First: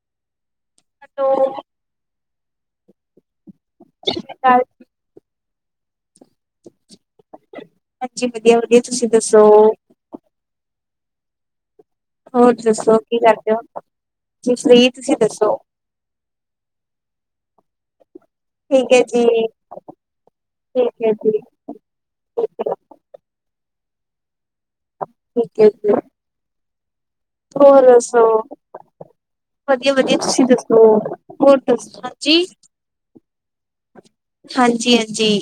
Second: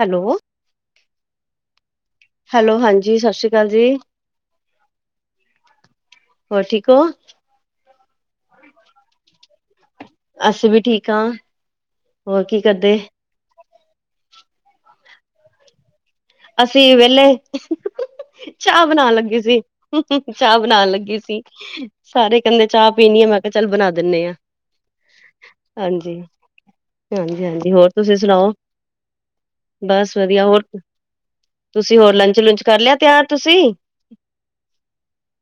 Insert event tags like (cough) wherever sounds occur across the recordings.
Hello. Hello, ਸਤਿ ਸ਼੍ਰੀ hello ਹਾਂਜੀ ਸਤਿ ਸ੍ਰੀ ਕਾਲ ਜੀ। ਅਕਾਲ। ਹੋਰ, ਠੀਕ ਹੋ? ਹਾਂਜੀ, ਵਧੀਆ ਵਧੀਆ। ਤੁਸੀਂ ਦੱਸੋ? ਅਸੀਂ ਵੀ ਠੀਕ ਹਾਂ। ਹੋਰ ਕੀ ਦੱਸੋ, ਕਰਦੇ? ਕੀ ਕਰਦੇ ਹੋ? ਤੁਸੀਂ ਦੱਸੋ? ਅਸੀਂ ਵੇਲੇ। ਚਾਹ ਠੀਕ ਹੈ ਬਣਾਣ ਜੀ, ਲੱਗੀ ਸੀ, ਚਾਹ ਠੀਕ ਬਣਾਉਣ ਹੈ ਲੱਗੀ ਜੀ। ਸੀ। ਸਾਰੇ ਕੈੰਦੇ ਚਾਹ ਪੀਣੀ ਏ ਮੈਂ! ਚੱਲ ਬਣਾ ਦਿੰਦੇ ਆਂ। ਠੀਕ ਏ ਜੀ। ਤੇ ਹਾਂਜੀ- ਹਾਂਜੀ, ਹੋਰ ਤੁਸੀਂ ਸੁਣਾਓ? ਬਸ ਵਧੀਆ, ਹੋਰ? ਹੋਰ ਤੁਸੀਂ ਦੱਸੋ ਹੋਰ ਹਾਂਜੀ, ਲੰਚ-ਲੁੰਚ ਕਰ ਲਿਆ ਤਿਆਰ ਤੁਸੀਂ? ਹਾਂਜੀ- ਹਾਂਜੀ।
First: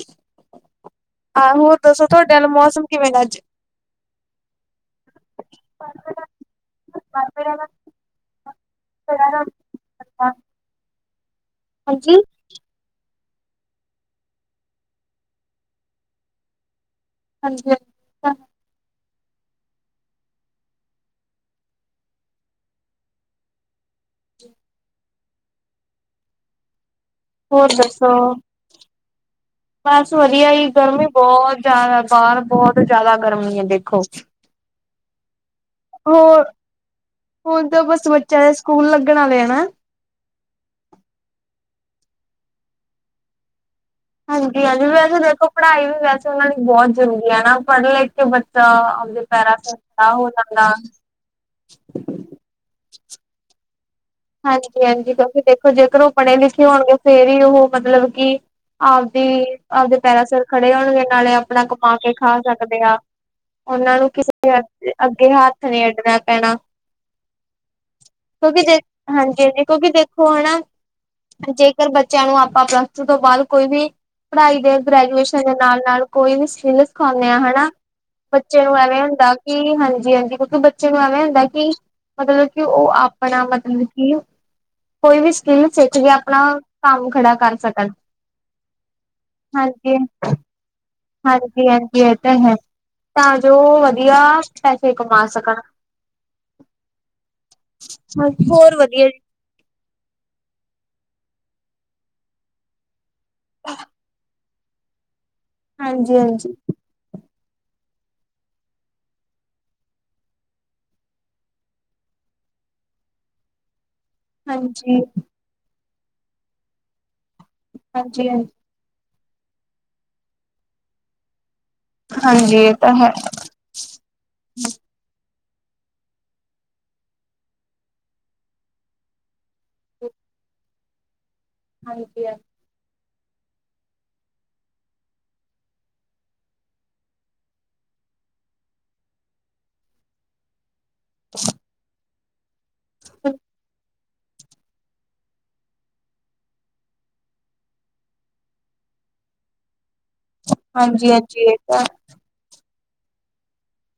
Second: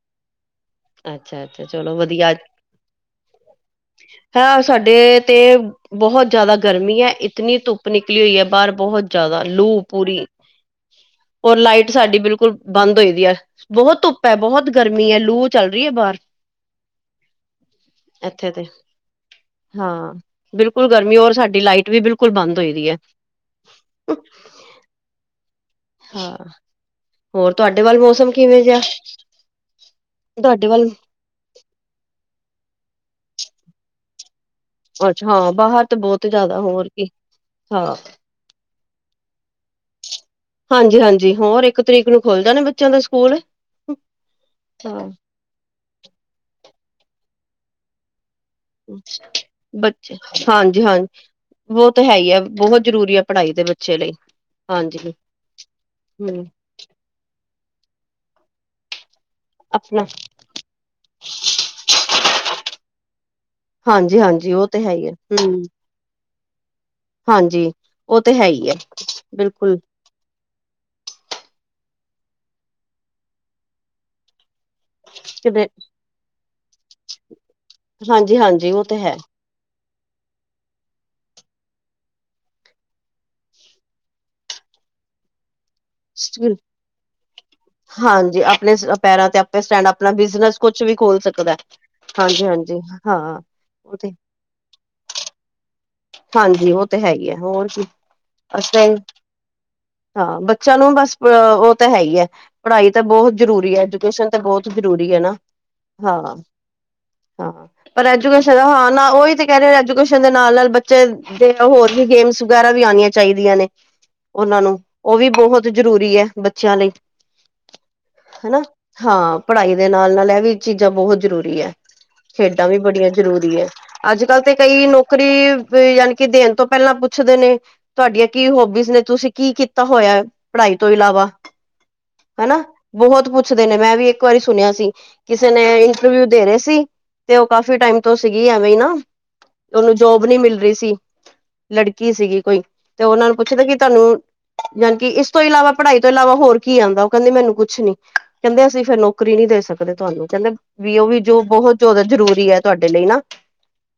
ਅੱਛਾ, ਅੱਛਾ ਆਹੋ, ਚਲੋ ਦੱਸੋ ਤੁਹਾਡੇ ਵਲ ਮੌਸਮ ਕਿਵੇਂ ਦਾ ਅੱਜ? ਤਾਂ, ਸਾਡੇ ਤੇ ਬਹੌਤ ਜ਼ਿਆਦਾ ਗਰਮੀ ਹੈ, ਇਤਨੀ ਧੁੱਪ ਨਿਕਲੀ ਹੋਈ ਹੈ ਬਾਰ ਬਹੁਤ ਬਹੁਤ ਜ਼ਿਆਦਾ ਲੂ ਪੂਰੀ, ਔਰ ਲਾਈਟ ਹਾਂਜੀ, ਸਾਡੀ ਬਿਲਕੁਲ ਬੰਦ? ਸਵੇਰ ਦੀ ਅੱਜ- ਬਹੁਤ ਧੁੱਪ ਐ, ਬਹੁਤ ਗਰਮੀ ਐ, ਲੂ ਚੱਲ ਰਹੀ ਹੈ ਬਾਹਰ। ਹਾਂਜੀ। ਐੱਥੇ ਤੇ। ਹਾਂ, ਬਿਲਕੁਲ ਗਰਮੀ, ਔਰ ਸਾਡੀ ਲਾਈਟ ਵੀ ਬਿਲਕੁਲ ਬੰਦ ਹੋਈ ਰਹੀ ਹੈ। ਤੇ (unintelligible) ਹੋਰ ਤੁਹਾਡੇ ਵੱਲ, ਮੌਸਮ ਕਿਵੇਂ ਜਿਹਾ ਹੈ। ਬਸ ਵਧੀਆ ਹੀ। ਗਰਮੀ ਬਹੁਤ ਜ਼ਿਆਦਾ ਬਾਹਰ ਬਹੁਤ ਜ਼ਿਆਦਾ ਗਰਮੀ ਹੈ ਦੇਖੋ। ਅੱਛਾ! ਬਾਹਰ ਤੇ ਬਹੁਤ ਜ਼ਿਆਦਾ ਹੋਰ ਕੀ ਹੁਣ ਤਾਂ ਹਾਂ! ਬਸ ਬੱਚਿਆਂ ਦੇ ਸਕੂਲ ਲੱਗਣ ਵਾਲੇ ਆ ਨਾ। ਹਾਂਜੀ ਹਾਂਜੀ ਹੋਰ ਇੱਕ ਤਰੀਕ ਨੂੰ ਖੁੱਲ ਜਾਣੇ ਬੱਚਿਆਂ ਦੇ ਸਕੂਲ। ਹਾਂਜੀ- ਹਾਂਜੀ ਹਾਂ ਵੈਸੇ ਦੇਖੋ ਪੜ੍ਹਾਈ ਵੀ ਵੈਸੇ, ਉਹਨਾਂ ਲਈ ਬਹੁਤ ਜ਼ਰੂਰੀ ਹੈ। ਪੜ੍ਹ ਲਿਖ ਕੇ? ਅਪਨੇ ਪੈਰਾ ਤੇ ਖੜਾ ਹੋ ਜਾਂਦਾ। ਦੋ ਤੇ ਹੈ ਹੀ ਹੈ। ਬਹੁਤ ਜ਼ਰੂਰੀ ਹੈ, ਪੜ੍ਹਾਈ ਦੇ ਵਿੱਚ। ਹਾਂਜੀ- ਹਾਂਜੀ ਕਿਉਂਕਿ ਦੇਖੋ ਜੇਕਰ ਉਹ ਪੜ੍ਹੇ ਹਮ ਲਿਖੇ ਹੋਣਗੇ, ਫਿਰ ਹੀ ਉਹ ਮਤਲਬ ਕਿ ਆ? ਵੀ ਆਪਦੇ ਆਪਣਾ ਪੈਰਾਂ ਸਿਰ ਖੜੇ ਹੋਣਗੇ। ਨਾਲੇ ਆਪਣਾ ਕਮਾ ਕੇ ਖਾ ਸਕਦੇ ਆ। ਉਹਨਾਂ ਨੂੰ ਹਾਂਜੀ ਹਾਂਜੀ ਕਿਸੇ ਉਹ ਤੇ ਹੈ ਹੀ ਹੈ ਅੱਗੇ ਹਮ ਹੱਥ ਨਹੀਂ ਅੱਡਣਾ ਪੈਣਾ। ਹਾਂਜੀ ਉਹ ਤੇ ਹੈ ਕਿਉਂਕਿ ਹੀ ਹੈ। ਜੇ ਹਾਂਜੀ- ਹਾਂਜੀ ਬਿਲਕੁਲ ਕਿਉਂਕਿ ਦੇਖੋ ਹੈਨਾ ਜੇ? ਅੱਜ ਕੱਲ ਬੱਚਿਆਂ ਨੂੰ ਆਪਾਂ ਬ੍ੰਚ ਤੋਂ ਬਾਅਦ ਕੋਈ ਵੀ ਪੜ੍ਹਾਈ ਦੇ ਗ੍ਰੈਜੂਏਸ਼ਨ ਦੇ ਨਾਲ- ਨਾਲ ਕੋਈ ਵੀ ਸਿਖਾਉਂਦੇ ਆ ਹੈਨਾ ਬੱਚੇ ਹਾਂਜੀ-ਹਾਂਜੀ ਨੂੰ ਉਹ ਤੇ ਐਵੇਂ ਹੈ। ਹੁੰਦਾ ਕਿ। ਹਾਂਜੀ, ਹਾਂਜੀ-ਹਾਂਜੀ ਕਿਉਂਕਿ ਬੱਚੇ ਨੂੰ ਐਵੇਂ ਹੁੰਦਾ ਕਿ। ਮਤਲਬ ਕਿ, ਉਹ ਆਪਣਾ ਮਤਲਬ ਕੋਈ ਵੀ ਸਕੀਮ ਸੱਚ ਵੀ ਆਪਣਾ ਕੰਮ ਖੜਾ ਕਰ ਸਕਣ। ਹਾਂਜੀ ਆਪਣੇ ਪੈਰਾਂ ਤੇ ਆਪੇ ਸਟੈਂਡ ਆਪਣਾ ਹਾਂਜੀ-ਹਾਂਜੀ। ਬਿਜਨਸ ਕੁਛ ਵੀ ਖੋਲ ਸਕਦਾ। ਹਾਂਜੀ-ਹਾਂਜੀ, ਇਹ ਤਾਂ ਹੈ, ਹਾਂਜੀ-ਹਾਂਜੀ ਹਾਂ ਤਾਂ ਜੋ ਉਹ ਤੇ ਵਧੀਆ ਪੈਸੇ ਕਮਾ ਸਕਣ। ਹਾਂਜੀ, ਉਹ ਤੇ ਹੈ ਹੀ ਹੈ। ਹੋਰ ਕੀ ਅਸੀ ਹੋਰ ਤੇ, ਵਧੀਆ ਜੀ ਹਾਂ ਬੱਚਿਆਂ ਨੂੰ ਬਸ, ਅ ਉਹ ਤਾਂ ਹੈ ਹੀ ਹੈ। ਪੜ੍ਹਾਈ ਤਾਂ ਬਹੁਤ ਜ਼ਰੂਰੀ ਹੈ। ਐਜੂਕੇਸ਼ਨ ਤਾਂ ਬਹੁਤ ਜ਼ਰੂਰੀ ਹੈ ਨਾ। ਹਾਂਜੀ ਹਾਂ-ਹਾਂ। -ਹਾਂਜੀ। ਪਰ ਐਜੂਕੇਸ਼ਨ ਹਾਂ ਨਾ, ਉਹੀ ਤੇ ਕਹਿ ਰਹੇ। ਐਜੂਕੇਸ਼ਨ ਦੇ ਨਾਲ ਨਾਲ? ਬੱਚੇ ਦੇ-ਹੋਰ ਵੀ ਗੇਮਸ ਵਗੈਰਾ ਵੀ ਆਉਣੀਆਂ, ਚਾਹੀਦੀਆਂ ਨੇ ਉਹਨਾਂ ਨੂੰ। ਹਾਂਜੀ, ਉਹ ਵੀ ਬਹੁਤ ਜ਼ਰੂਰੀ ਹੈ। ਬੱਚਿਆਂ ਲਈ- ਹਾਂਜੀ- ਹਾਂਜੀ। ਹਨਾ ਹਾਂ ਪੜ੍ਹਾਈ ਦੇ ਨਾਲ, ਨਾਲ ਇਹ ਵੀ ਚੀਜ਼ਾਂ ਬਹੁਤ ਜ਼ਰੂਰੀ ਹੈ। ਹਾਂਜੀ ਖੇਡਾਂ ਇਹ ਵੀ ਤਾਂ ਬੜੀਆਂ ਹੈ। ਜਰੂਰੀ ਹੈ। ਅੱਜ ਕੱਲ ਤੇ ਕਈ ਨੌਕਰੀ ਯਾਨੀਕਿ ਦੇਣ ਤੋਂ ਪਹਿਲਾਂ ਪੁੱਛਦੇ ਨੇ। ਤੁਹਾਡੀਆਂ ਕੀ ਹੋਬੀਜ਼ ਨੇ, ਤੁਸੀਂ ਕੀ ਕੀਤਾ ਹੋਇਆ ਪੜ੍ਹਾਈ ਇ ਤੋਂ ਇਲਾਵਾ ਹਾਂਜੀ ਹ ਹਨਾ ਬਹੁਤ ਪੁੱਛਦੇ ਨੇ ਮੈਂ ਵੀ ਇੱਕ ਵਾਰੀ ਸੁਣਿਆ ਸੀ ਕਿਸੇ ਨੇ ਇੰਟਰਵਿਊ ਦੇ ਰਹੇ ਸੀ। ਤੇ ਉਹ ਕਾਫੀ ਟਾਈਮ ਤੋਂ ਸੀਗੀ ਐਵੇਂ ਹੀ ਨਾ ਉਹਨੂੰ ਜੋਬ ਨੀ ਮਿਲਦ ਸੀ ਲੜਕੀ ਸੀਗੀ ਕੋਈ ਤੇ ਉਹਨਾਂ ਨੂੰ ਪੁੱਛਦਾ ਕਿ ਤੁਹਾਨੂੰ ਜਾਣੀ ਕਿ ਇਸ ਤੋਂ ਇਲਾਵਾ ਪੜ੍ਹਾਈ ਤੋਂ ਇਲਾਵਾ ਹੋਰ ਕੀ ਆਉਂਦਾ ਉਹ ਕਹਿੰਦੇ ਮੈਨੂੰ ਕੁੱਛ ਨੀ ਕਹਿੰਦੇ ਅਸੀਂ ਫਿਰ ਨੌਕਰੀ ਨਹੀਂ ਦੇ ਸਕਦੇ ਤੁਹਾਨੂੰ ਕਹਿੰਦੇ ਵੀ ਉਹ ਵੀ ਜੋ ਹਾਂਜੀ-ਹਾਂਜੀ ਇਹ ਬਹੁਤ ਤਾਂ ਜ਼ਿਆਦਾ ਜ਼ਰੂਰੀ ਏ। ਤੁਹਾਡੇ ਲਈ ਨਾ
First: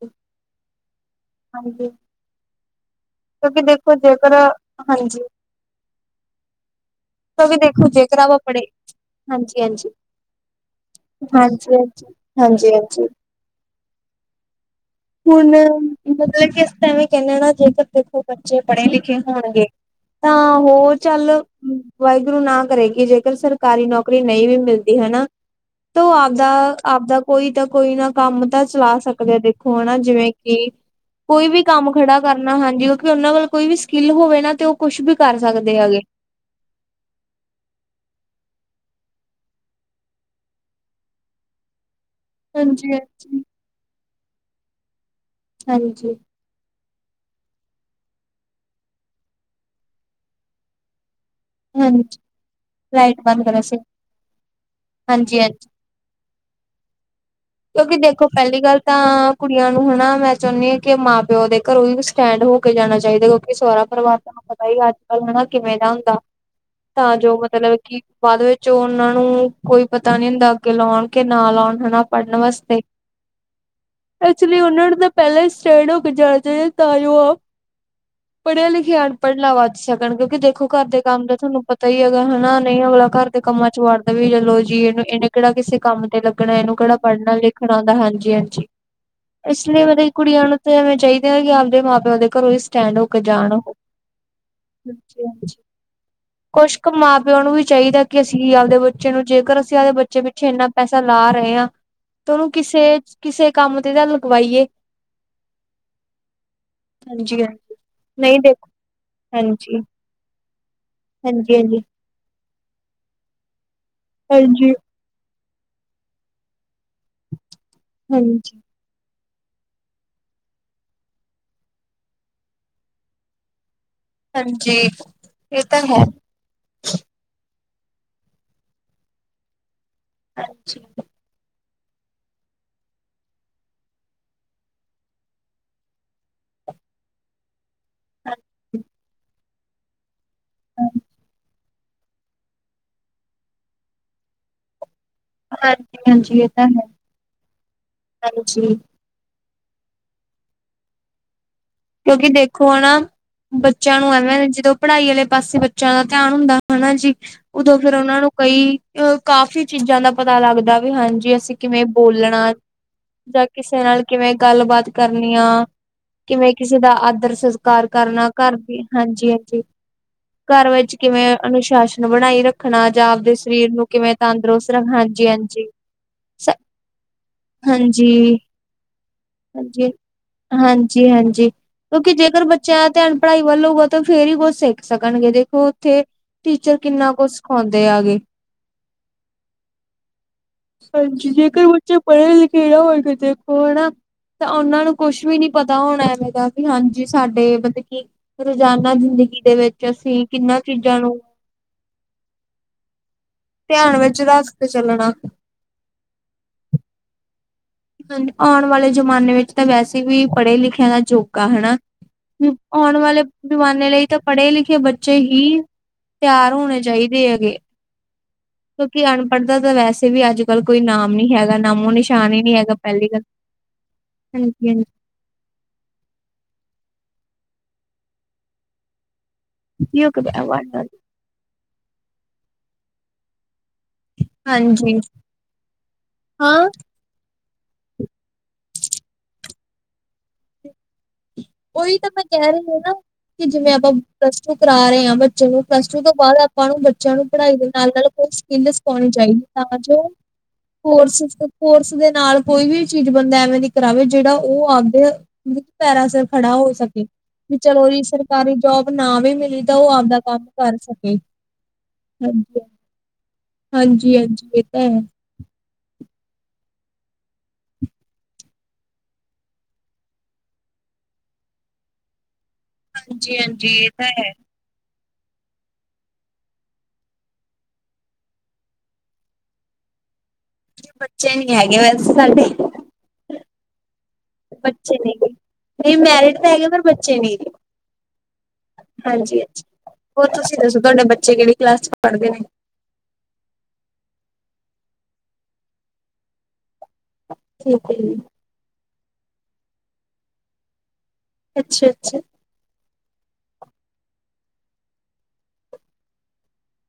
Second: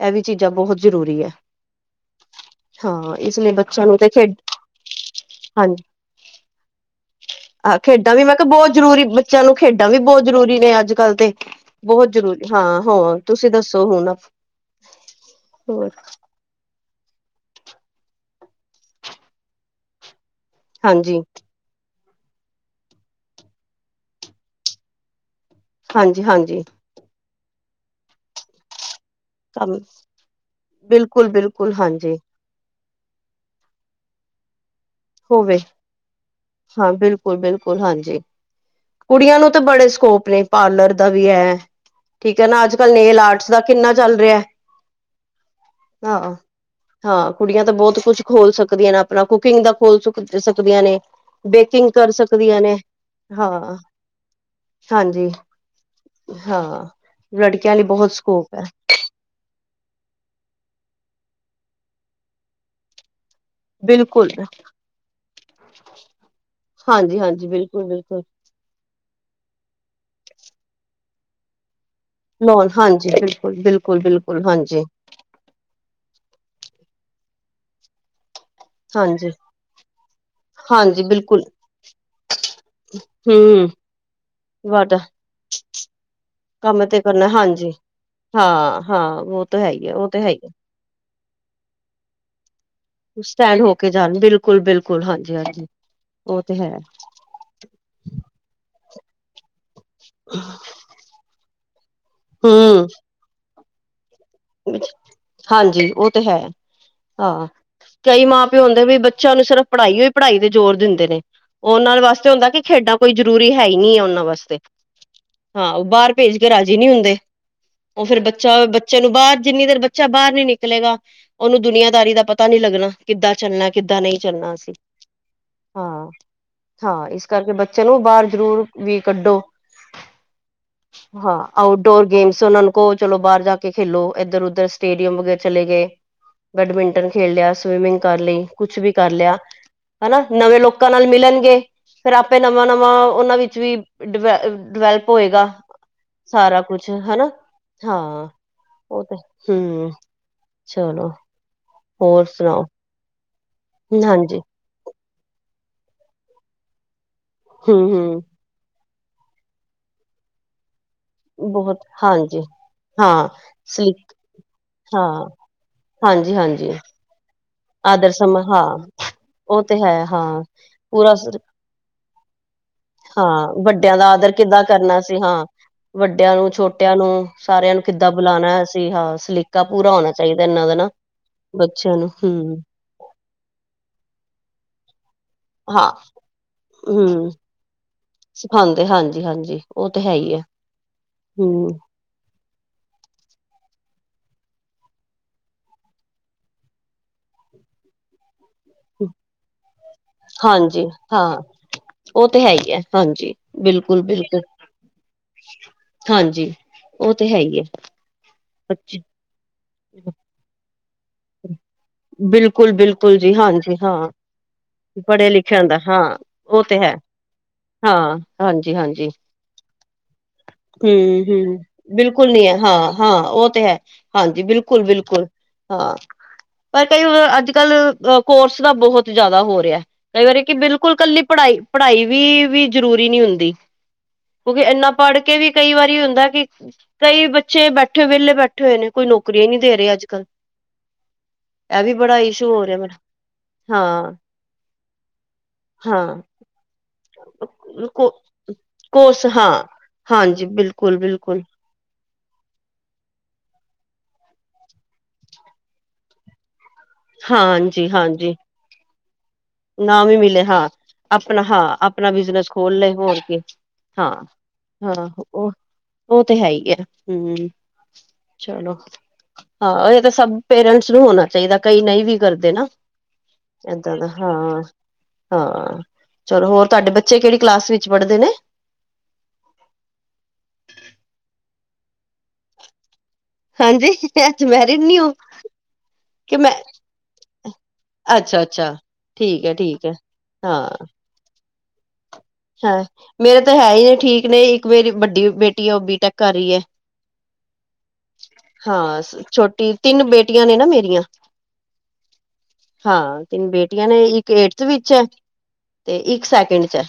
ਇਹ ਵੀ ਚੀਜ਼ਾਂ ਬਹੁਤ ਜ਼ਰੂਰੀ ਐ। ਹਾਂਜੀ ਹਾਂ ਇਸ ਲਈ ਕਿਉਂਕਿ ਬੱਚਿਆਂ ਦੇਖੋ ਨੂੰ ਤੇ ਜੇਕਰ ਖੇਡ ਹਾਂਜੀ ਹਾਂਜੀ। ਕਿਉਂਕਿ ਆਹ ਦੇਖੋ ਖੇਡਾਂ ਜੇਕਰ ਵੀ ਮੈਂ ਆਪਾਂ ਕਿਹਾ ਪੜ੍ਹੇ ਬਹੁਤ ਜ਼ਰੂਰੀ ਬੱਚਿਆਂ ਨੂੰ ਹਾਂਜੀ ਹਾਂਜੀ ਖੇਡਾਂ ਵੀ ਬਹੁਤ ਜ਼ਰੂਰੀ ਨੇ ਅੱਜ ਕੱਲ੍ਹ ਤੇ ਹਾਂਜੀ ਹਾਂਜੀ ਬਹੁਤ ਜ਼ਰੂਰੀ ਹਾਂਜੀ ਹਾਂ ਹੋ ਹਾਂਜੀ ਤੁਸੀਂ ਦੱਸੋ ਹੁਣ ਹੁਣ ਹੋਰ ਮਤਲਬ ਕਿ ਤਾਂ ਵੇਂ ਕਹਿੰਦੇ ਨਾ ਜੇਕਰ ਦੇਖੋ ਬੱਚੇ ਪੜ੍ਹੇ ਲਿਖੇ ਹੋਣਗੇ। ਤਾਂ ਹੋ ਹਾਂਜੀ ਚੱਲ ਵਾਹਿਗੁਰੂ ਨਾ ਕਰੇਗੀ ਜੇਕਰ ਸਰਕਾਰੀ ਨੌਕਰੀ ਨਹੀਂ ਵੀ ਮਿਲਦੀ ਹਨਾ। ਤ ਉਹ ਹਾਂਜੀ ਆਪਦਾ ਹਾਂਜੀ -ਆਪਦਾ ਕੋਈ ਤਾਂ ਕੋਈ ਨਾ ਕੰਮ ਤਾਂ ਚਲਾ ਸਕਦ ਅ ਕੰਮ ਦੇਖੋ ਹਨ ਨਾ ਜਿਵੇਂ ਕਿ ਬਿਲਕੁਲ ਕੋਈ ਵੀ ਬਿਲਕੁਲ ਕੰਮ ਹਾਂਜੀ ਖੜਾ ਕਰਨਾ ਹਾਂਜੀ ਕਿਉਂਕਿ ਉਹਨਾਂ ਵਲ ਕੋਈ ਵੀ ਸਕਿੱਲ ਹੋਵੇ ਨਾ ਤੇ ਉਹ ਕੁਛ ਵੀ ਕਰ ਹੋਵੇ ਸਕਦੇ ਹੈਗੇ। ਹਾਂ ਬਿਲਕੁਲ -ਬਿਲਕੁਲ ਹਾਂਜੀ ਕੁੜੀਆਂ ਨੂੰ ਤਾਂ ਬੜੇ ਸਕੋਪ ਨੇ ਪਾਰਲਰ ਦਾ ਵੀ ਹੈ। ਠੀਕ ਹੈ ਨਾ ਅੱਜ ਹਾਂਜੀ ਕਲ੍ਹ ਨੇਲ ਹਾਂਜੀ ਆਰਟਸ ਦਾ ਕਿੰਨਾ ਚੱਲ ਰਿਹਾ। ਹਾਂਜੀ ਹਾਂ ਹਾਂ ਕੁੜੀਆਂ ਤਾਂ ਬਹੁਤ ਕੁਛ ਖੋਲ ਸਕਦੀਆਂ ਨੇ ਆਪਣਾ ਕੁਕਿੰਗ ਦਾ ਖੋਲ ਸੁਕ ਸਕਦੀਆਂ ਨੇ। ਬੇਕਿੰਗ ਹਾਂਜੀ ਕਰ ਸਕਦੀਆਂ ਨੇ ਲਾਈਟ ਬੰਦ ਕਰਾ ਸੀ ਹਾਂ। ਹਾਂਜੀ -ਹਾਂਜੀ ਹਾਂ ਲੜਕਿਆਂ ਲਈ ਕਿਉਂਕਿ ਬਹੁਤ ਦੇਖੋ ਸਕੋਪ ਪਹਿਲੀ ਹੈ ਗੱਲ ਤਾਂ ਕੁੜੀਆਂ ਨੂੰ ਹਨਾ ਮੈਂ ਚਾਹੁੰਣੀ ਕਿ ਮਾਂ ਪਿਓ ਦੇ ਘਰੋਂ ਵੀ ਸਟੈਂਡ ਹੋ ਕੇ ਜਾਣਾ ਚਾਹੀਦਾ। ਸੋਹਰਾ ਪਰਿਵਾਰ ਬਿਲਕੁਲ ਤੁਹਾਨੂੰ ਪਤਾ ਹੀ ਅੱਜ ਕੱਲ ਹੈ ਕਿਵੇਂ ਦਾ ਹੁੰਦਾ। ਤਾਂ ਹਾਂਜੀ ਜੋ ਹਾਂਜੀ ਮਤਲਬ ਬਿਲਕੁਲ ਕਿ ਬਿਲਕੁਲ ਬਾਅਦ ਵਿੱਚ ਉਹਨਾਂ ਨੂੰ ਕੋਈ ਪਤਾ ਨੀ ਦਾ ਅੱਗੇ ਲਾਉਣ ਕੇ ਨਾ ਲਾਉਣ ਹਨਾ। ਲੋ ਹਾਂਜੀ ਬਿਲਕੁਲ ਬਿਲਕੁਲ ਬਿਲਕੁਲ ਐਕਚੁਲੀ ਹਾਂਜੀ ਉਹਨਾਂ ਦਾ ਪਹਿਲਾਂ ਈ ਸਟੇਂਟਡ ਹੋ ਕੇ ਜਾਣਾ ਚਾਹੀਦਾ ਤ ਜੋ ਆਪ ਪੜ੍ਹਿਆ ਲਿਖੇ ਹਾਂਜੀ ਅਨਪੜ੍ਹ ਨਾ ਵੱਜ ਸਕਣ ਕਿਉਂਕਿ ਦੇਖੋ ਘਰ ਦੇ ਹਾਂਜੀ ਤਾਂ ਬਿਲਕੁਲ ਤੁਹਾਨੂੰ ਪਤਾ ਹੀ ਹੈਗਾ ਹਨਾ ਨਹੀਂ ਅਗਲਾ ਘਰ ਦੇ ਹਮ ਕੰਮਾਂ 'ਚ ਵੱੜਦਾ ਵੀ ਚਲੋ ਜੀ ਵਾਟਾ ਇਹਨੂੰ ਇਹਨੇ ਕਿਹੜਾ ਕਿਸੇ ਕੰਮ ਤੇ ਲ ਲੱਗਣਾ ਇਹਨੂੰ ਕੰਮ ਕਿਹੜਾ ਤੇ ਕਰਨਾ ਪੜ੍ਹਨਾ ਹਾਂਜੀ ਲਿਖਣਾ ਆਉਂਦਾ ਹਾਂਜੀ- ਹਾਂਜੀ ਹਾਂ ਹਾਂ ਉਹ ਤਾਂ ਇਸ ਹੈ ਲਈ ਹੀ ਹੈ ਉਹ ਮਤਲਬ ਤਾਂ ਹੈ ਹੀ ਕੁੜੀਆਂ ਨੂੰ ਤਾਂਵੇ ਚਾਹੀਦੇ ਹੈ ਕਿ ਆਪਦੇ ਮਾਂ ਪਿਓ ਦੇ ਘਰੋਂ ਹੀ ਸਟੈਂਡ ਹੋ ਕੇ ਹੈ ਜਾਣ ਸਟੈਂਡ ਉਹ ਹੋ ਕੇ ਜਾਣ ਬਿਲਕੁਲ ਬਿਲਕੁਲ ਹਾਂਜੀ (inaudible) ਹਾਂਜੀ ਉਹ ਤੇ ਕੁਛ ਹੈ ਕੁ ਮਾਂ ਪਿਓ ਨੂੰ ਵੀ ਚਾਹੀਦਾ ਕਿ ਅਸੀਂ ਆਪਦੇ ਬੱਚੇ ਨੂੰ ਜੇਕਰ ਅਸੀ ਦੇ ਬੱਚੇ ਪਿੱਛੇ ਇੰਨਾ ਪੈਸਾ ਲਾ ਰਹੇ ਹਾਂ ਤੇ ਉਹਨੂੰ ਕਿਸੇ- ਕਿਸੇ ਕੰਮ ਤੇ ਤਾਂ ਲਗਵਾਈਏ ਅੱਛਾ ਹਾਂਜੀ ਉਹ ਤੇ ਹੈ। ਹਾਂਜੀ ਹਾਂ ਹਾਂਜੀ ਕਈ ਨਹੀਂ ਮਾਂ ਪਿਓ ਦੇਖੋ ਹੁੰਦੇ ਵੀ ਬੱਚਿਆਂ ਨੂੰ ਸਿਰਫ਼ ਹਾਂਜੀ ਪੜ੍ਹਾਈ ਹੋਈ ਪੜ੍ਹਾਈ ਦੇ ਜ਼ੋਰ ਦਿੰਦੇ ਨੇ ਹਾਂਜੀ ਉਹਨਾਂ ਵਾਸਤੇ ਹੁੰਦਾ ਕਿ ਖੇਡਾਂ ਕੋਈ ਜ਼ਰੂਰੀ ਹੈ ਹੀ ਨਹੀਂ ਹੈ ਉਹਨਾਂ ਵਾਸਤੇ ਹਾਂਜੀ ਹਾਂ ਉਹ ਬਾਹਰ ਭੇਜ ਕੇ ਰਾਜੀ ਨਹੀਂ ਹੁੰਦੇ ਉਹ ਫਿਰ ਹਾਂਜੀ ਹਾਂਜੀ ਬੱਚਾ ਬੱਚੇ ਨੂੰ ਬਾਹਰ ਜਿੰਨੀ ਦੇਰ ਬੱਚਾ ਬਾਹਰ ਨੀ ਨਿਕਲੇਗਾ ਉਹਨੂੰ ਦੁਨੀਆਂਦਾਰੀ ਦਾ ਪਤਾ ਨੀ ਲੱਗਣਾ ਕਿੱਦਾਂ ਚੱਲਣਾ। ਕਿੱਦਾਂ ਨਹੀਂ ਚੱਲਣਾ ਅਸੀ ਹਾਂਜੀ ਇਹ ਤਾਂ ਹੈ ਹਾਂ- ਹਾਂ ਇਸ ਕਰਕੇ ਬ ਚਲੋ ਬਾਹਰ ਜ਼ਰੂਰ ਵੀ ਕੱਢੋ। ਹਾਂਜੀ ਹਾਂ ਆਊਟਡੋਰ ਗੇਮਸ ਉਹਨਾਂ ਨੂੰ ਕੋਲ ਚਲੋ ਬਾਹਰ ਜਾ ਕੇ ਖੇਲੋ ਇੱਧਰ ਉਧਰ ਸਟੇਡੀਅਮ ਵਗੈ ਚਲੇ ਗਏ ਬੈਡਮਿੰਟਨ ਖੇਲ ਲਿਆ। ਸਵੀਮਿੰਗ ਕਰ ਲਈ ਕੁਛ ਹਾਂਜੀ ਵੀ ਕਰ ਲਿਆ, ਹਨਾ ਨਵੇਂ ਲੋਕਾਂ ਨਾਲ ਮਿਲਣਗੇ। ਫੇਰ ਆਪੇ ਨਵਾਂ- ਨਵਾਂ ਉਹਨਾਂ ਵਿੱਚ ਵੀ ਡਿ ਡਿਵੈਲਪ ਹੋਏਗਾ ਹਾਂਜੀ ਹਾਂਜੀ ਇਹ ਸਾਰਾ ਤਾਂ ਹੈ ਕੁਛ ਹਨਾ, ਹਾਂ। ਹਾਂਜੀ ਉਹ ਤੇ ਹੂੰ ਚਲੋ ਹੋਰ ਕਿਉਂਕਿ ਸੁਣਾਓ ਦੇਖੋ ਹਨਾ, ਬੱਚਿਆਂ ਨੂੰ ਹਾਂਜੀ ਐਵੇਂ ਜਦੋਂ ਪੜ੍ਹਾਈ ਵਾਲੇ ਪਾਸੇ ਬੱ ਬੱਚਿਆਂ ਦਾ ਧਿਆਨ ਹੁੰਦਾ ਹਨਾ ਜੀ, ਉਦੋਂ ਹਮ ਫੇਰ ਹਮ ਉਹਨਾਂ ਨੂੰ ਕਈ ਅ ਕਾਫ਼ੀ ਚੀਜ਼ਾਂ ਦਾ ਪਤਾ ਲੱਗਦਾ ਵੀ, ਹਾਂਜੀ ਅਸੀਂ ਬਹੁਤ ਕਿਵੇਂ ਹਾਂਜੀ ਬੋਲਣਾ। ਹਾਂ ਜਾਂ ਕਿਸੇ ਨਾਲ ਸਲੀਕ ਕਿਵੇਂ ਗੱਲਬਾਤ ਹਾਂ ਕਰਨੀ ਆ, ਹਾਂਜੀ ਕਿਵੇਂ ਹਾਂਜੀ ਕਿਸੇ ਦਾ ਆਦਰ ਸਸਕਾਰ ਆਦਰ ਕਰਨਾ ਸਮਾਂ ਘਰ, ਹਾਂ ਹਾਂਜੀ -ਹਾਂਜੀ ਉਹ ਤੇ ਹੈ ਹਾਂ ਘਰ ਵਿੱਚ ਪੂਰਾ ਕਿਵੇਂ ਸ- ਅਨੁਸ਼ਾਸਨ ਬਣਾਈ ਰੱਖਣਾ ਜਾਂ ਆਪਦੇ ਹਾਂ ਸਰੀਰ ਨੂੰ ਵੱਡਿਆਂ ਦਾ ਕਿਵੇਂ ਆਦਰ ਕਿੱਦਾਂ ਤੰਦਰੁਸਤ ਰੱਖਣਾ, ਕਰਨਾ ਸੀ ਹਾਂਜੀ ਹਾਂ -ਹਾਂਜੀ। ਵੱਡਿਆਂ ਨੂੰ ਛੋਟਿਆਂ ਨੂੰ ਸਾਰਿਆਂ ਨੂੰ ਕਿੱਦਾਂ ਹਾਂਜੀ ਬੁਲਾਉਣਾ ਅਸੀਂ, ਹਾਂ ਸਲੀਕਾ ਪੂਰਾ ਹੋਣਾ ਚਾਹੀਦਾ ਇਹਨਾਂ ਦਾ ਨਾ। ਜੀ ਹਾਂਜੀ ਬੱਚਿਆਂ ਨੂੰ ਕਿਉਂਕਿ ਜੇਕਰ ਹਮ ਬੱਚਿਆਂ ਧਿਆਨ ਪੜ੍ਹਾਈ ਵੱਲ ਹੋਊਗਾ, ਤਾਂ ਫੇਰ ਹੀ ਕੁਛ ਸਿੱਖ ਸਿੱਖਣਗੇ ਦੇਖੋ ਹਾਂ ਉੱਥੇ ਟੀਚਰ ਕਿੰਨਾ ਕੁਝ ਹੂੰ ਸਿਖਾਉਂਦੇ ਆ ਗੇ। ਸਿਖਾਂਦੇ ਹਾਂਜੀ-ਹਾਂਜੀ ਉਹ ਤੇ ਹੈ ਹੀ ਹੈ ਹਾਂਜੀ ਜੇਕਰ ਹੂੰ ਬੱਚੇ ਪੜ੍ਹੇ ਲਿਖੇ ਨਾ ਹੋਣਗੇ, ਦੇਖੋ ਹਨਾ ਤਾਂ ਉਹਨਾਂ ਨੂੰ ਕੁਛ ਵੀ ਨੀ ਪਤਾ ਹੋਣਾ, ਐਵੇਂ ਦਾ ਵੀ ਹਾਂਜੀ ਸਾਡੇ ਮਤਲਬ ਕੀ ਰੋਜ਼ਾਨਾ ਜ਼ਿੰਦਗੀ ਦੇ ਵਿੱਚ ਅਸੀਂ ਕਿਨਾਂ ਹਾਂਜੀ ਚੀਜ਼ਾਂ ਨੂੰ ਹਾਂ ਉਹ ਤੇ ਹੈ ਹੀ ਹੈ, ਹਾਂਜੀ। ਧਿਆਨ ਬਿਲਕੁਲ ਵਿੱਚ -ਬਿਲਕੁਲ ਰੱਖ ਕੇ ਚੱਲਣਾ। ਹਾਂਜੀ, ਉਹ ਤੇ ਹੈ ਹੀ ਹੈ। ਆਉਣ ਵਾਲੇ ਬੱਚੇ ਜਮਾਨੇ ਵਿੱਚ ਤਾਂ ਵੈਸੇ ਵੀ ਪੜ੍ਹੇ ਲਿਖਿਆ ਦਾ ਜੋੋਕਾ ਹਨਾ, ਆਉਣ ਬਿਲਕੁਲ-ਬਿਲਕੁਲ ਵਾਲੇ ਜੀ ਹਾਂਜੀ ਜਮਾਨੇ ਹਾਂ ਲਈ ਤਾਂ ਪੜੇ ਲਿਖੇ ਕਿ ਬੱਚੇ ਪੜ੍ਹੇ ਹੀ ਲਿਖਿਆਂ ਦਾ ਹਾਂ ਤਿਆਰ ਉਹ ਤੇ ਹੋਣੇ ਹੈ ਚਾਹੀਦੇ ਹੈਗੇ। ਹਾਂ ਕਿਉਂਕਿ ਹਾਂਜੀ-ਹਾਂਜੀ ਅਨਪੜ੍ਹ ਦਾ ਤਾਂ ਵੈਸੇ ਵੀ ਅੱਜ- ਕੱਲ ਕੋਈ ਨਾਮ ਨੀ ਹੈਗਾ, ਹੂੰ-ਹੂੰ ਨਾਮੋ ਬਿਲਕੁਲ ਨਿਸ਼ਾਨ ਹੀ ਨੀ ਨਹੀਂ ਹੈ ਹੈਗਾ ਪਹਿਲੀ ਹਾਂ-ਹਾਂ ਗੱਲ। ਉਹ ਤੇ ਹੈ, ਹਾਂਜੀ ਬਿਲਕੁਲ- ਬਿਲਕੁਲ ਹਾਂ, ਪਰ ਕਈ ਅੱਜ- ਕੱਲ ਕੋਰਸ ਦਾ ਬਹੁਤ ਜ਼ਿਆਦਾ ਹੋ ਓਕੇ ਕਈ ਵਾਰੀ ਕਿ ਬਿਲਕੁਲ ਕੱਲੀ ਪੜ੍ਹਾਈ- ਪੜ੍ਹਾਈ ਵੀ -ਵੀ ਜਰੂਰੀ ਨਹੀਂ ਹੁੰਦੀ। ਕਿਉਂਕਿ ਇੰਨਾ ਹਾਂਜੀ ਪੜ੍ਹ ਕੇ ਵੀ ਕਈ ਵਾਰੀ ਹੁੰਦਾ ਕਿ ਹਾਂ ਕਈ ਬੱਚੇ ਬੈਠੇ ਵਿਹਲੇ ਬੈਠੇ ਹੋਏ ਨੇ, ਕੋਈ ਨੌਕਰੀ ਹੀ ਨਈ। ਦੇ ਰਹੇ ਅੱਜ ਕੱਲ੍ਹ ਇਹ ਵੀ ਉਹੀ ਤਾਂ ਬੜਾ ਮੈਂ ਕਹਿ ਇਸ਼ੂ ਰਹੀ ਹੋ ਰਿਹਾ ਹਾਂ ਨਾ, ਮੇਰਾ ਕਿ ਜਿਵੇਂ ਆਪਾਂ ਹਾਂ ਦੱਸ ਕਰਾ ਰਹੇ ਹਾਂ ਬੱਚੇ ਨੂੰ, ਪਲੱਸ ਟੂ ਤੋਂ ਹਾਂ ਬਾਅਦ ਆਪਾਂ ਨੂੰ ਬੱਚਿਆਂ ਨੂੰ ਪੜ੍ਹਾਈ ਦੇ ਨਾਲ- ਕੋ ਨਾਲ ਕੋਈ ਸਕਿੱਲ ਸਿਖਾਉਣੀ ਕੋਰਸ ਚਾਹੀਦੀ, ਹਾਂ ਤਾਂ ਜੋ ਹਾਂਜੀ ਬਿਲਕੁਲ ਕੋਰਸਿਸ ਬਿਲਕੁਲ ਕੋਰਸ ਦੇ ਨਾਲ ਕੋਈ ਵੀ ਚੀਜ਼ ਬੰਦਾ ਐਵੇਂ ਦੀ ਕਰਾਵੇ, ਜਿਹੜਾ ਉਹ ਆਪਦੇ ਪੈਰਾਂ ਸਿਰ ਖੜਾ ਹੋ ਸਕੇ। ਵੀ ਚਲੋ ਜੀ ਸਰਕਾਰੀ ਜੋਬ ਨਾ ਵੀ ਮਿ ਨਾ ਵੀ ਮਿਲੇ ਹਾਂ, ਆਪਣਾ ਹਾਂ ਆਪਣਾ ਬਿਜਨਸ ਹਾਂਜੀ ਖੋਲ ਲਏ ਹੋਰ ਕੀ। ਹਾਂ ਹਾਂਜੀ ਹਾਂਜੀ ਇਹ ਤਾਂ ਹੈ -ਹਾਂ ਉਹ -ਉਹ ਤੇ ਹੈ ਹੀ ਐ ਹੂੰ। ਚਲੋ ਹਾਂ ਇਹ ਤਾਂ ਸਭ ਪੇਰੈਂਟਸ ਨੂੰ ਹੋਣਾ ਚਾਹੀਦਾ, ਕਈ ਨਹੀਂ ਵੀ ਕਰਦੇ। ਨਾ ਹਾਂਜੀ- ਹਾਂਜੀ ਇਹ ਏਦਾਂ ਦਾ ਤਾਂ ਹੈ ਹਾਂ, ਹਾਂ ਚਲੋ ਹੋਰ, ਤੁਹਾਡੇ ਬੱਚੇ ਕਿਹੜੀ ਕਲਾਸ ਵਿੱਚ ਪੜ੍ਹਦੇ ਨੇ। (inaudible) ਬੱਚੇ ਨੀ ਹੈਗੇ ਵੈਸੇ ਸਾਡੇ। ਹਾਂਜੀ ਅਜੇ ਮੈਰਿਡ ਬੱਚੇ ਨੀ ਹੋ ਨੇਗੇ ਨਹੀਂ ਕਿ ਮੈਰਿਡ ਮੈ ਤਾਂ ਹੈਗੇ ਪਰ ਬੱਚੇ ਨੀ ਗੇ ਅੱਛਾ- ਅੱਛਾ ਹਾਂਜੀ ਠੀਕ ਐ, ਹਾਂਜੀ ਠੀਕ ਐ ਹੋਰ ਤੁਸੀਂ ਹਾਂ। ਦੱਸੋ ਤੁਹਾਡੇ ਬੱਚੇ ਕਿਹੜੀ ਕਲਾਸ ਚ ਪੜ੍ਹਦੇ ਨੇ ਹੈ ਮੇਰੇ ਤਾਂ ਹੈ ਹੀ ਨੇ ਠੀਕ ਨੇ, ਇੱਕ ਮੇਰੀ ਵੱਡੀ ਬੇਟੀ ਹੈ ਉਹ ਬੀਟੈਕ ਕਰ ਰਹੀ ਹੈ। ਠੀਕ ਹੈ ਜੀ। ਹਾਂ ਛੋਟੀ ਤਿੰਨ ਬੇਟੀਆਂ ਨੇ ਨਾ ਮੇਰੀਆਂ। ਅੱਛਾ -ਅੱਛਾ। ਹਾਂ ਤਿੰਨ ਬੇਟੀਆਂ ਨੇ ਇੱਕ ਏਠਥ ਵਿੱਚ ਐ, ਤੇ ਇੱਕ ਸੈਕਿੰਡ ਚ ਐ।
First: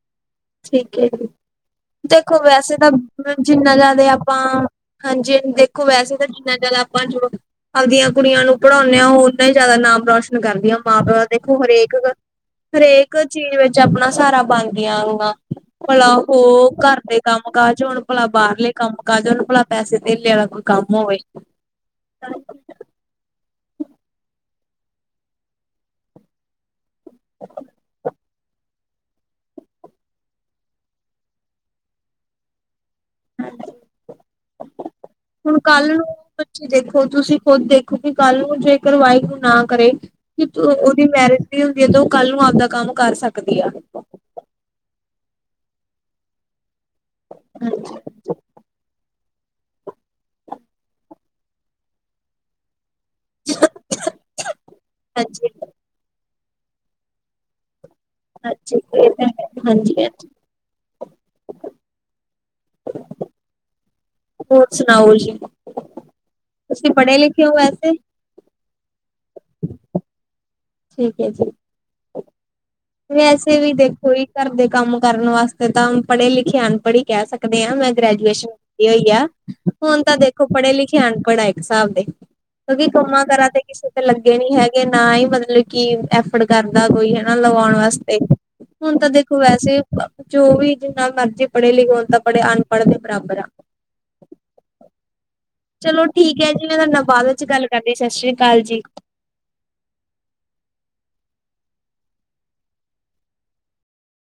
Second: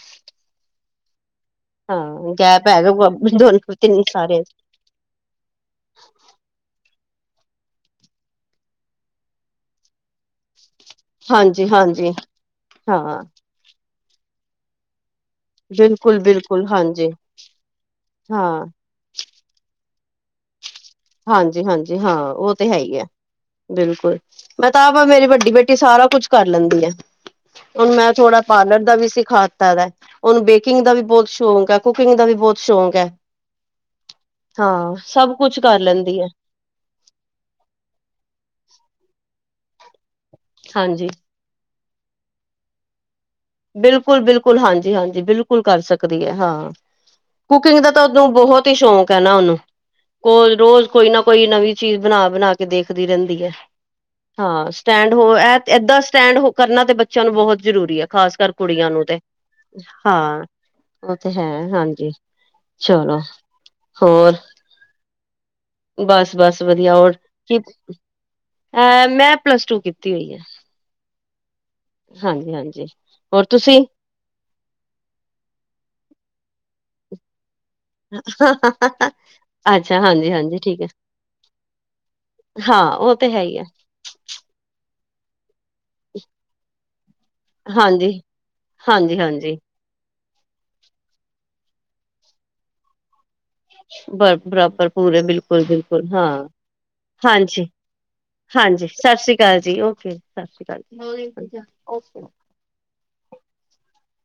ਠੀਕ ਹੈ ਜੀ। ਦੇਖੋ ਗੈਪ ਵੈਸੇ ਤਾਂ ਹੈਗਾ ਦੋਨੋ ਜਿੰਨਾ ਤਿੰਨ ਜ਼ਿਆਦਾ ਆਪਾਂ ਸਾਰਿਆਂ ਚ ਹਾਂਜੀ ਦੇਖੋ ਵੈਸੇ ਤਾਂ ਜਿੰਨਾ ਜ਼ਿਆਦਾ ਜੋ ਆਪਦੀਆਂ ਕੁੜੀਆਂ ਨੂੰ ਪੜ੍ਹਾਉਂਦੇ ਆ ਉਹ ਉਹਨਾ ਹੀ ਜ਼ਿਆਦਾ ਨਾਮ ਰੋਸ਼ਨ ਕਰਦੀਆਂ। (inaudible) ਮਾਂ ਪਿਓ, ਤਾਂ ਦੇਖੋ ਹਾਂਜੀ ਹਰੇਕ ਹਾਂਜੀ ਹਾਂ ਹਰੇਕ ਚੀਜ਼ ਵਿੱਚ ਆਪਣਾ, ਸਹਾਰਾ ਬਣਦੇ ਹਨ। ਭਲਾ ਬਿਲਕੁਲ ਬਿਲਕੁਲ ਉਹ, ਘਰ ਹਾਂਜੀ ਦੇ ਕੰਮ ਕਾਜ ਹੁਣ ਭਲਾ ਹਾਂ ਬਾਹਰਲੇ ਕੰਮ ਕਾਜ, ਹਣ ਭਲਾ ਪੈਸੇ (unintelligible) (inaudible) ਹਾਂਜੀ ਹਾਂਜੀ ਹਾਂ ਉਹ ਤੇ ਹੈ ਹੀ ਹੈ। ਬਿਲਕੁਲ, ਮੈਂ ਤਾਂ ਮੇਰੀ ਵੱਡੀ ਬੇਟੀ, ਸਾਰਾ ਕੁਝ ਕਰ ਲੈਂਦੀ ਆ। ਹੁਣ ਮੈਂ, ਥੋੜਾ ਪਾਰਲਰ ਐਂਵੀ ਸਿਖਾ ਤਾ ਹੈ ਉਹਨੂੰ ਬੇਕਿੰਗ ਦਾ, ਵੀ ਬਹੁਤ ਸ਼ੌਂਕ ਹੈ ਕੁਕਿੰਗ ਦਾ, ਵੀ ਬਹੁਤ ਸ਼ੌਕ ਹਾਂ, ਸਭ ਕੁਛ ਹੁਣ ਕਰ ਕੱਲ ਨੂੰ, ਲੈਂਦੀ ਹੈ ਬੱਚੀ ਦੇਖੋ ਤੁਸੀਂ ਖੁਦ ਦੇਖੋ ਕਿ ਕੱਲ ਨੂੰ ਜੇ ਵਾਹਿਗੁਰੂ ਨਾ ਕਰੇ ਕਿ ਉਹਦੀ ਹਾਂਜੀ ਮੈਰਿਜ ਵੀ ਹੁੰਦੀ ਹੈ ਤੇ ਉਹ ਕੱਲ ਨੂੰ ਆਪਦਾ ਕੰਮ ਕਰ ਸਕਦਾ। (unintelligible) ਬਿਲਕੁਲ ਬਿਲਕੁਲ ਹਾਂਜੀ ਹਾਂਜੀ ਬਿਲਕੁਲ, ਕਰ ਸਕਦੀ ਹੈ ਹਾਂ। ਕੁਕਿੰਗ ਦਾ ਤਾਂ ਉਸ ਨੂੰ ਬਹੁਤ ਹੀ ਸ਼ੌਕ ਹੈ, ਨਾ ਉਹਨੂੰ। ਕੋਲ ਰੋਜ਼, ਕੋਈ ਨਾ ਕੋਈ ਨਵੀਂ ਚੀਜ਼, ਬਣਾ ਬਣਾ ਕੇ ਦੇਖ ਪੜ੍ਹਦੀ ਰਹਿੰਦੀ ਆ, ਹਾਂ ਸਟੈਂਡ ਹੋ, ਹਾਂਜੀ ਏਦਾਂ ਸਟੈਂਡ ਹੋ ਕਰਨਾ ਤੇ ਬੱਚਿਆਂ ਨੂੰ ਬਹੁਤ ਜ਼ਰੂਰੀ ਹੈ? ਖ਼ਾਸ ਕਰ ਹਾਂਜੀ ਕੁੜੀਆਂ ਨੂੰ, ਇਹ ਤੇ ਤਾਂ ਹੈ ਹਾਂਜੀ ਹਾਂਜੀ ਹਾਂ ਉਹ ਤੇ ਹੈ, ਹਾਂਜੀ। ਚਲੋ, ਹੋਰ ਸੁਣਾਓ ਜੀ ਬਸ ਬਸ ਤੁਸੀਂ ਵਧੀਆ, ਹੋਰ ਪੜ੍ਹੇ ਲਿਖੇ ਹੋ ਕੀ ਵੈਸੇ ਅਹ ਮੈਂ ਪਲੱਸ ਟੂ ਕੀਤੀ ਹੋਈ ਏ? ਠੀਕ ਹੈ ਜੀ, ਹੋਰ ਵੈਸੇ ਵੀ ਤੁਸੀਂ ਦੇਖੋ, ਕਿ ਘਰ ਦੇ ਕੰਮ, ਕਰਨ ਵਾਸਤੇ ਤਾਂ ਪੜ੍ਹੇ ਲਿਖੇ, ਅਨਪੜ੍ਹ ਹੀ ਕਹਿ ਸਕਦੇ। ਮੈਂ ਗ੍ਰਜੂਏਸ਼ਨ ਕੀਤੀ ਹੋਈ ਆ, ਅੱਛਾ ਹੁਣ ਤਾਂ ਦੇਖੋ ਹਾਂਜੀ-ਹਾਂਜੀ ਪੜ੍ਹੇ ਠੀਕ ਹੈ ਲਿਖੇ ਅਨਪੜ੍ਹ, ਆ ਇੱਕ ਹਿਸਾਬ ਦੇ। ਹਾਂ ਕਿਉਂਕਿ ਉਹ ਕੰਮਾਂ ਹੈ ਕਾਂਰਾਂ ਹੀ ਤੇ ਹੈ ਕਿਸੇ ਤੇ ਲੱਗੇ ਨੀ ਹੈਗੇ, ਨਾ ਹੀ ਮਤਲਬ ਕਿ ਐਫਰਡ ਕਰਦਾ ਕੋਈ ਹਨਾ। ਲਵਾਉਣ ਹਾਂਜੀ ਵਾਸਤੇ? ਹਾਂਜੀ-ਹਾਂਜੀ ਜੋ ਵੀ ਜਿੰਨਾ ਮਰਜ਼ੀ ਪੜ੍ਹੇ ਲਿਖੇ, ਹੁਣ ਤਾਂ ਅਨਪੜ ਦੇ ਬਰਾਬਰ ਆ, ਬ ਬਰਾਬਰ ਪੂਰੇ ਚਲੋ ਬਿਲਕੁਲ-ਬਿਲਕੁਲ, ਹਾਂ ਠੀਕ ਹੈ ਜੀ ਮੈਂ ਤੁਹਾਡੇ ਨਾਲ ਬਾਅਦ ਵਿੱਚ ਗੱਲ ਕਰਦੀ ਸਤਿ ਸ੍ਰੀ ਅਕਾਲ ਜੀ ਹਾਂਜੀ-ਹਾਂਜੀ ਸਤਿ ਸ਼੍ਰੀ ਅਕਾਲ ਜੀ। ਓਕੇ ਸਤਿ ਸ਼੍ਰੀ ਅਕਾਲ। ਹੋ ਵਧੀਆ ਓਕੇ, (unintelligible)